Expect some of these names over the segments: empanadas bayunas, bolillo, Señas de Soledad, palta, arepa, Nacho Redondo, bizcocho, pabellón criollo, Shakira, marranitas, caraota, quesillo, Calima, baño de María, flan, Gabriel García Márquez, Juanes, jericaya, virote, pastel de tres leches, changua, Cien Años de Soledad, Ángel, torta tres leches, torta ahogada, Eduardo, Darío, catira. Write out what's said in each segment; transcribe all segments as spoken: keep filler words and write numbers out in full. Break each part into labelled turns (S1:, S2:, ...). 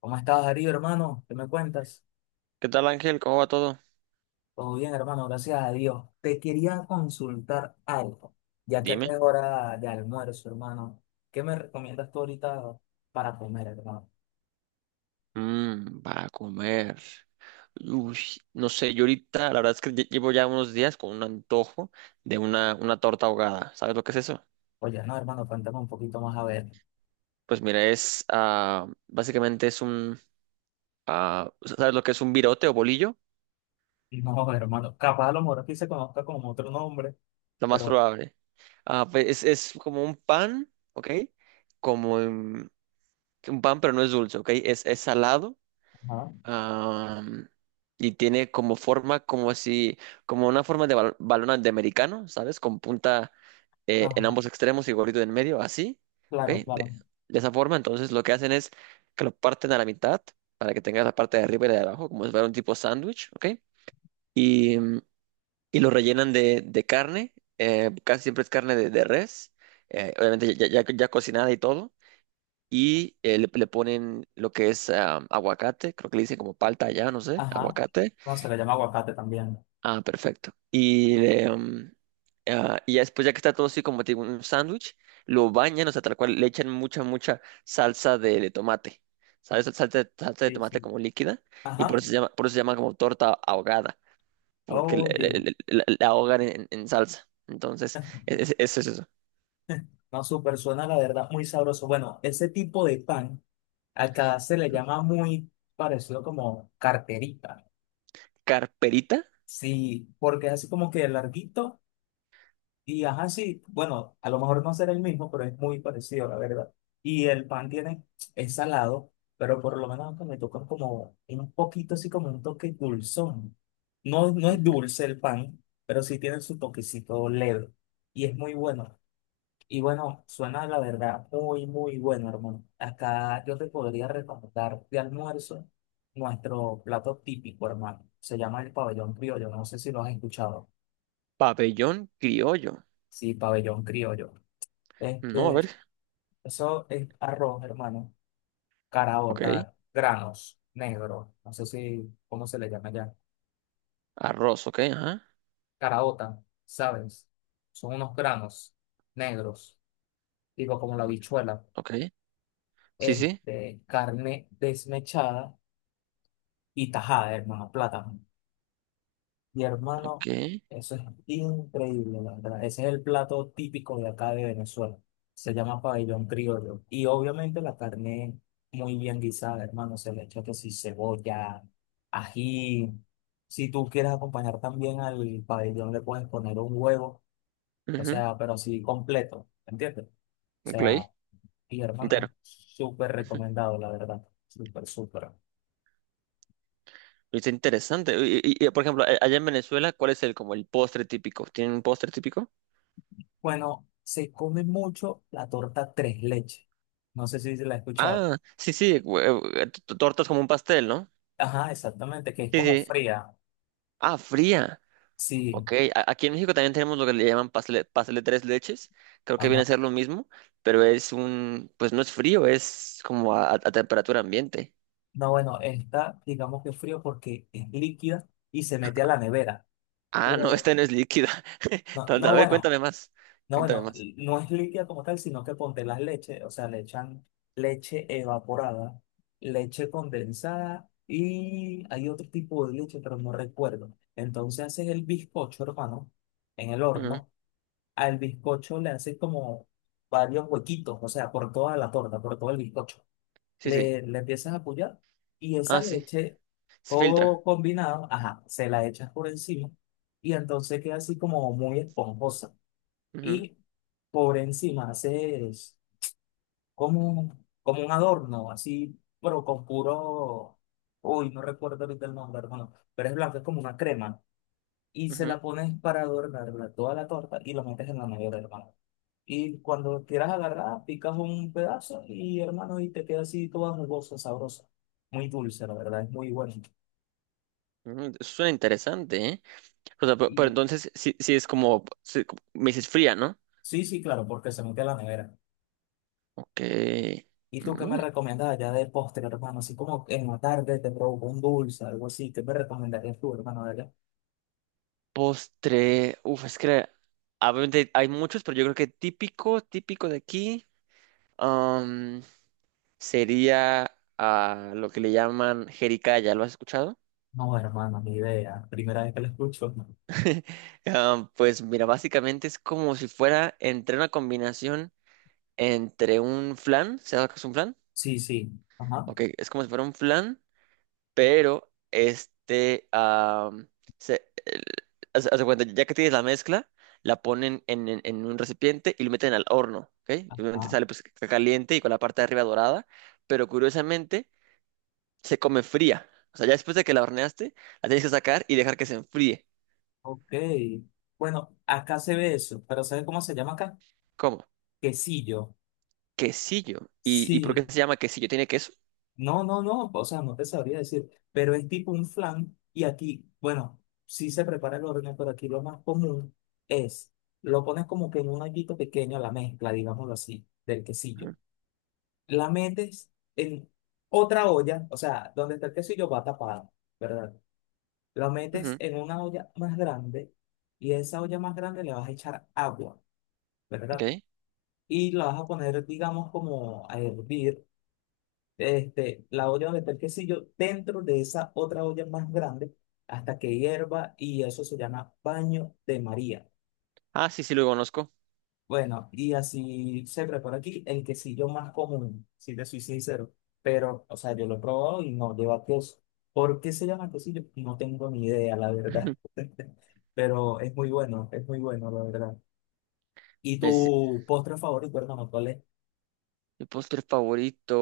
S1: ¿Cómo estás, Darío, hermano? ¿Qué me cuentas?
S2: ¿Qué tal, Ángel? ¿Cómo va todo?
S1: Todo bien, hermano, gracias a Dios. Te quería consultar algo, ya que acá
S2: Dime.
S1: es hora de almuerzo, hermano. ¿Qué me recomiendas tú ahorita para comer, hermano?
S2: Mm, para comer. Uy, no sé, yo ahorita, la verdad es que lle- llevo ya unos días con un antojo de una, una torta ahogada. ¿Sabes lo que es eso?
S1: Oye, no, hermano, cuéntame un poquito más a ver.
S2: Pues mira, es, ah, básicamente es un, ah, ¿sabes lo que es un virote o bolillo?
S1: No, hermano, capaz a lo mejor aquí se conozca como otro nombre,
S2: Lo más
S1: pero...
S2: probable. Ah, pues es, es como un pan, ¿ok? Como mm, un pan, pero no es dulce, ¿ok? Es, es salado.
S1: Ajá,
S2: Am, y tiene como forma, como si, como una forma de bal- balón de americano, ¿sabes? Con punta eh, en
S1: ajá,
S2: ambos extremos y gorrito en medio, así, ¿ok?
S1: claro, claro.
S2: De, de esa forma, entonces lo que hacen es que lo parten a la mitad para que tengas la parte de arriba y la de abajo, como si fuera un tipo sándwich, ¿ok? Y, mm, y lo rellenan de, de carne, eh, casi siempre es carne de, de res, eh, obviamente ya, ya, ya cocinada y todo y eh, le, le ponen lo que es ah, aguacate, creo que le dicen como palta allá, no sé,
S1: Ajá.
S2: aguacate.
S1: No, se le llama aguacate también.
S2: Ah, perfecto. Y, le, mm, ah, y ya después, ya que está todo así como tipo un sándwich, lo bañan, o sea, tal cual, le echan mucha, mucha salsa de, de tomate. ¿Sabes? Salsa de, salsa de
S1: Sí,
S2: tomate
S1: sí.
S2: como líquida. Y por
S1: Ajá.
S2: eso se llama, por eso se llama como torta ahogada, porque le-
S1: Oye,
S2: le- le- la la ahogan en, en salsa. Entonces, es- es- eso es eso.
S1: no, súper suena, la verdad, muy sabroso. Bueno, ese tipo de pan. Acá se le llama muy parecido como carterita.
S2: Carperita,
S1: Sí, porque es así como que larguito y ajá, sí, bueno, a lo mejor no será el mismo, pero es muy parecido, la verdad. Y el pan tiene, es salado, pero por lo menos acá me tocan como un poquito así como un toque dulzón. No, no es
S2: ujú,
S1: dulce el pan, pero sí tiene su toquecito leve y es muy bueno. Y bueno, suena la verdad muy, muy bueno, hermano. Acá yo te podría recomendar de almuerzo nuestro plato típico, hermano. Se llama el pabellón criollo. No sé si lo has escuchado.
S2: pabellón criollo.
S1: Sí, pabellón criollo.
S2: No, a ver,
S1: Este, eso es arroz, hermano.
S2: ok.
S1: Caraota, granos negros. No sé si, ¿cómo se le llama ya?
S2: Arroz, ok, ajá,
S1: Caraota, ¿sabes? Son unos granos negros, digo, como la habichuela.
S2: ok. Sí, sí,
S1: Este, carne desmechada y tajada, hermano, plátano. Y hermano,
S2: ok.
S1: eso es increíble, la verdad. Ese es el plato típico de acá de Venezuela. Se llama pabellón criollo. Y obviamente la carne muy bien guisada, hermano. Se le echa que si cebolla, ají. Si tú quieres acompañar también al pabellón, le puedes poner un huevo. O
S2: Ujú,
S1: sea, pero así completo, ¿entiendes? O sea,
S2: ok,
S1: y
S2: entero.
S1: hermano, súper
S2: Ujú.
S1: recomendado, la verdad. Súper, súper.
S2: Está interesante. Y, y- y, por ejemplo, a- allá en Venezuela, ¿cuál es el como el postre típico? ¿Tienen un postre típico?
S1: Bueno, se come mucho la torta tres leches. No sé si se la he escuchado.
S2: Ah, sí, sí, hue- eh, t- t- tortas como un pastel, ¿no?
S1: Ajá, exactamente, que es
S2: Sí,
S1: como
S2: sí.
S1: fría.
S2: Ah, fría.
S1: Sí,
S2: Ok, a- aquí en México también tenemos lo que le llaman pastel, pastel de tres leches. Creo que viene
S1: ajá.
S2: a ser lo mismo, pero es un, pues no es frío, es como a, a temperatura ambiente.
S1: No, bueno, está, digamos que frío porque es líquida y se mete a la nevera.
S2: Ah, no,
S1: Pero,
S2: esta no es líquida.
S1: no,
S2: Entonces, a
S1: no,
S2: ver,
S1: bueno,
S2: cuéntame más.
S1: no,
S2: Cuéntame
S1: bueno,
S2: más.
S1: no es líquida como tal, sino que ponte las leches, o sea, le echan leche evaporada, leche condensada y hay otro tipo de leche, pero no recuerdo. Entonces haces el bizcocho, hermano, en el
S2: Ujú,
S1: horno. Al bizcocho le haces como varios huequitos, o sea, por toda la torta, por todo el bizcocho.
S2: sí, sí.
S1: le, le empiezas a apoyar y esa
S2: Ah, sí.
S1: leche,
S2: Se filtra.
S1: todo combinado, ajá, se la echas por encima y entonces queda así como muy esponjosa.
S2: Ujú,
S1: Y por encima haces como, un- como un adorno, así, pero con puro, uy, no recuerdo ahorita el nombre, hermano, pero es blanco, es como una crema. Y se
S2: ujú,
S1: la pones para adornar la- toda la torta y lo metes en la nevera, hermano. Y cuando quieras agarrar, picas un pedazo y hermano, y te queda así toda jugosa, sabrosa. Muy dulce, la verdad, es muy bueno.
S2: ujú, suena interesante, ¿eh? O sea, pe- pero,
S1: Y
S2: entonces sí, sí es como, sí, como me dices fría, ¿no?
S1: sí, sí, claro, porque se mete a la nevera.
S2: Ok.
S1: ¿Y tú qué me
S2: Mm.
S1: recomiendas allá de postre, hermano? Así como en la tarde te provoca un dulce, algo así. ¿Qué me recomendarías tú, hermano, de allá?
S2: Postre. Uf, es que obviamente hay muchos, pero yo creo que típico, típico de aquí, am, sería ah, lo que le llaman jericaya. ¿Lo has escuchado?
S1: No, hermano, ni idea. Primera vez que lo escucho.
S2: Am, pues mira, básicamente es como si fuera entre una combinación entre un flan, ¿sabes lo que es un flan?
S1: Sí, sí. Ajá.
S2: Ok, es como si fuera un flan, pero este, ah, se, el- haz- haz de cuenta, ya que tienes la mezcla, la ponen en, en- en un recipiente y lo meten al horno, ¿ok? Y obviamente
S1: Ah,
S2: sale pues ca- caliente y con la parte de arriba dorada, pero curiosamente se come fría. O sea, ya después de que la horneaste, la tienes que sacar y dejar que se enfríe.
S1: ok. Bueno, acá se ve eso, pero ¿sabes cómo se llama acá?
S2: ¿Cómo?
S1: Quesillo.
S2: Quesillo. ¿Y, y por qué
S1: Sí.
S2: se llama quesillo? ¿Tiene queso?
S1: No, no, no, o sea, no te sabría decir, pero es tipo un flan y aquí, bueno, sí se prepara el horno, pero aquí lo más común es, lo pones como que en un hoyito pequeño, la mezcla, digámoslo así, del quesillo.
S2: Ujú,
S1: La metes en otra olla, o sea, donde está el quesillo va tapado, ¿verdad? Lo metes
S2: ujú,
S1: en una olla más grande y a esa olla más grande le vas a echar agua,
S2: ok.
S1: ¿verdad? Y la vas a poner, digamos, como a hervir este, la olla donde está el quesillo dentro de esa otra olla más grande hasta que hierva y eso se llama baño de María.
S2: Ah, sí, sí, lo conozco.
S1: Bueno, y así se prepara aquí el quesillo más común, si te soy sincero. Pero, o sea, yo lo he probado y no lleva queso. ¿Por qué se llama quesillo? No tengo ni idea, la verdad. Pero es muy bueno, es muy bueno, la verdad. ¿Y
S2: Es
S1: tu postre favorito, hermano, cuál es?
S2: mi postre favorito.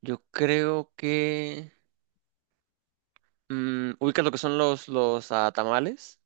S2: Yo creo que mm, ubicas lo que son los, los ah, tamales.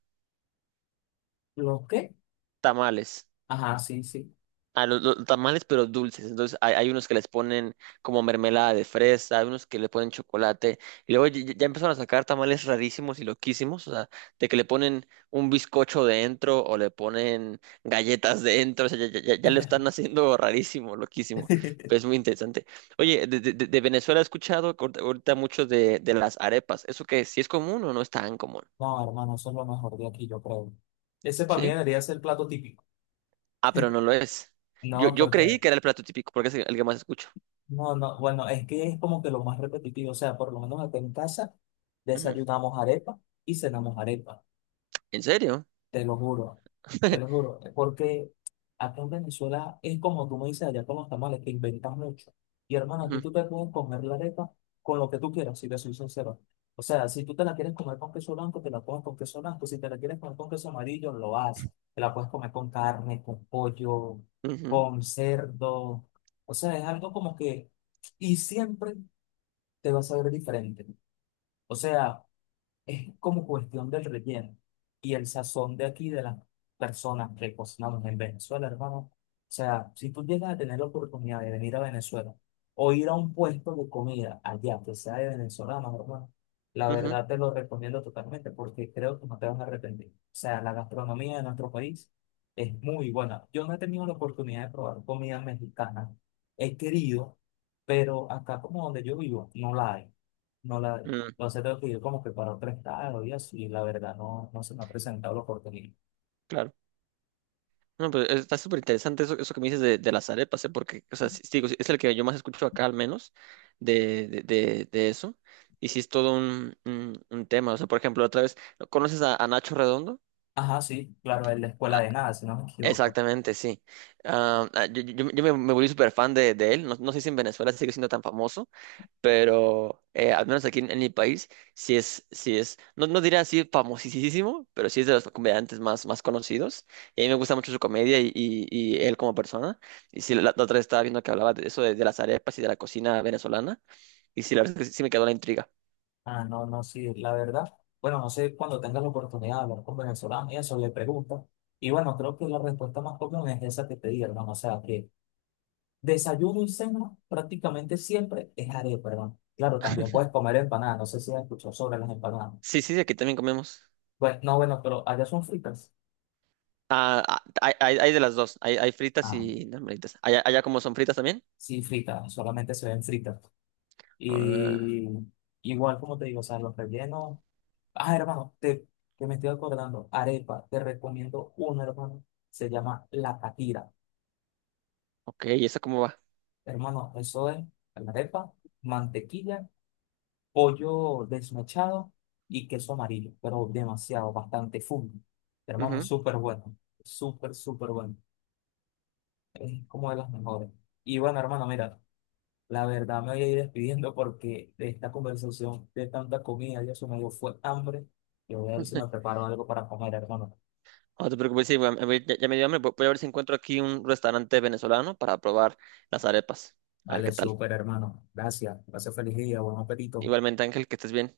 S1: ¿Los qué?
S2: Tamales.
S1: Ajá, sí, sí.
S2: Ah, los, los tamales, pero dulces. Entonces hay, hay unos que les ponen como mermelada de fresa, hay unos que le ponen chocolate. Y luego ya, ya empezaron a sacar tamales rarísimos y loquísimos. O sea, de que le ponen un bizcocho dentro o le ponen galletas dentro. O sea, ya, ya, ya- ya lo están haciendo rarísimo, loquísimo. Pero es muy interesante. Oye, de, de- de- de Venezuela he escuchado ahorita ahorita mucho de, de las arepas. ¿Eso qué? ¿Sí es común o no es tan común?
S1: No, hermano, eso es lo mejor de aquí, yo creo. Ese para mí
S2: Sí.
S1: debería ser el plato típico.
S2: Ah, pero no lo es. Yo,
S1: No,
S2: yo creí
S1: porque,
S2: que era el plato típico porque es el que más escucho.
S1: no, no, bueno, es que es como que lo más repetitivo. O sea, por lo menos acá en casa
S2: Ujú.
S1: desayunamos arepa y cenamos arepa.
S2: ¿En serio?
S1: Te lo juro, te lo juro, porque acá en Venezuela es como tú me dices allá con los tamales, que inventas mucho. Y hermano, aquí
S2: Ujú,
S1: tú te puedes comer la arepa con lo que tú quieras, si te soy sincero. O sea, si tú te la quieres comer con queso blanco, te la comes con queso blanco. Si te la quieres comer con queso amarillo, lo haces. Te la puedes comer con carne, con pollo,
S2: ujú,
S1: con cerdo. O sea, es algo como que... Y siempre te va a saber diferente. O sea es como cuestión del relleno y el sazón de aquí de las personas que cocinamos en Venezuela, hermano. O sea, si tú llegas a tener la oportunidad de venir a Venezuela o ir a un puesto de comida allá que sea de venezolanos, hermano, la
S2: ujú,
S1: verdad te lo recomiendo totalmente porque creo que no te vas a arrepentir. O sea, la gastronomía de nuestro país es muy buena. Yo no he tenido la oportunidad de probar comida mexicana. He querido, pero acá como donde yo vivo, no la hay. No la
S2: mm,
S1: Entonces tengo que ir como que para otro estado y así, y la verdad no, no se me ha presentado la oportunidad.
S2: claro. No, pues está súper interesante eso, eso que me dices de, de las arepas, ¿eh? Porque, o sea, sí, sí, digo, sí, es el que yo más escucho acá al menos de, de, de- de eso. Y sí es todo un, un, un tema. O sea, por ejemplo, otra vez, ¿conoces a, a Nacho Redondo?
S1: Ajá, sí, claro, es la escuela
S2: Ah,
S1: de nada, si no me equivoco.
S2: exactamente, sí. Ah, ah, yo, yo- yo me, me volví súper fan de, de él. No, no sé si en Venezuela sigue siendo tan famoso. Pero eh, al menos aquí en, en mi país, sí es, sí es, no, no diría así famosísimo, pero sí es de los comediantes más, más conocidos. Y a mí me gusta mucho su comedia y, y- y él como persona. Y sí, la, la otra vez estaba viendo que hablaba de eso, de, de las arepas y de la cocina venezolana. Y sí, la verdad es que sí sí me quedó la intriga.
S1: Ah, no, no, sí, la verdad. Bueno, no sé, cuando tengas la oportunidad de hablar con venezolanos y eso, le preguntas. Y bueno, creo que la respuesta más común es esa que te di, hermano. O sea, que desayuno y cena prácticamente siempre es arepa, perdón. Claro, también puedes comer empanadas. No sé si has escuchado sobre las empanadas.
S2: Sí, sí, aquí también comemos.
S1: Pues no, bueno, pero allá son fritas.
S2: Ah, ah, hay, hay, hay de las dos, hay, hay fritas
S1: Ah,
S2: y normalitas. ¿Allá, allá como son fritas también?
S1: sí, fritas, solamente se ven fritas.
S2: Ah,
S1: Y igual, como te digo, o sea, los rellenos. Ah, hermano, te, que me estoy acordando. Arepa, te recomiendo una, hermano. Se llama la catira.
S2: ok, ¿y eso cómo va?
S1: Hermano, eso es la arepa, mantequilla, pollo desmechado y queso amarillo, pero demasiado, bastante full. Hermano, es súper bueno. Súper, súper bueno. Es como de las mejores. Y bueno, hermano, mira. La verdad me voy a ir despidiendo porque de esta conversación, de tanta comida, ya se me dio fue hambre. Yo voy a ver si
S2: Ujú.
S1: me preparo algo para comer, hermano.
S2: No te preocupes, sí, a mí- a mí ya, ya me dio hambre. Voy voy a ver si encuentro aquí un restaurante venezolano para probar las arepas. A ver
S1: Vale,
S2: qué tal.
S1: súper, hermano. Gracias. Gracias, feliz día. Buen apetito.
S2: Igualmente, Ángel, que estés bien.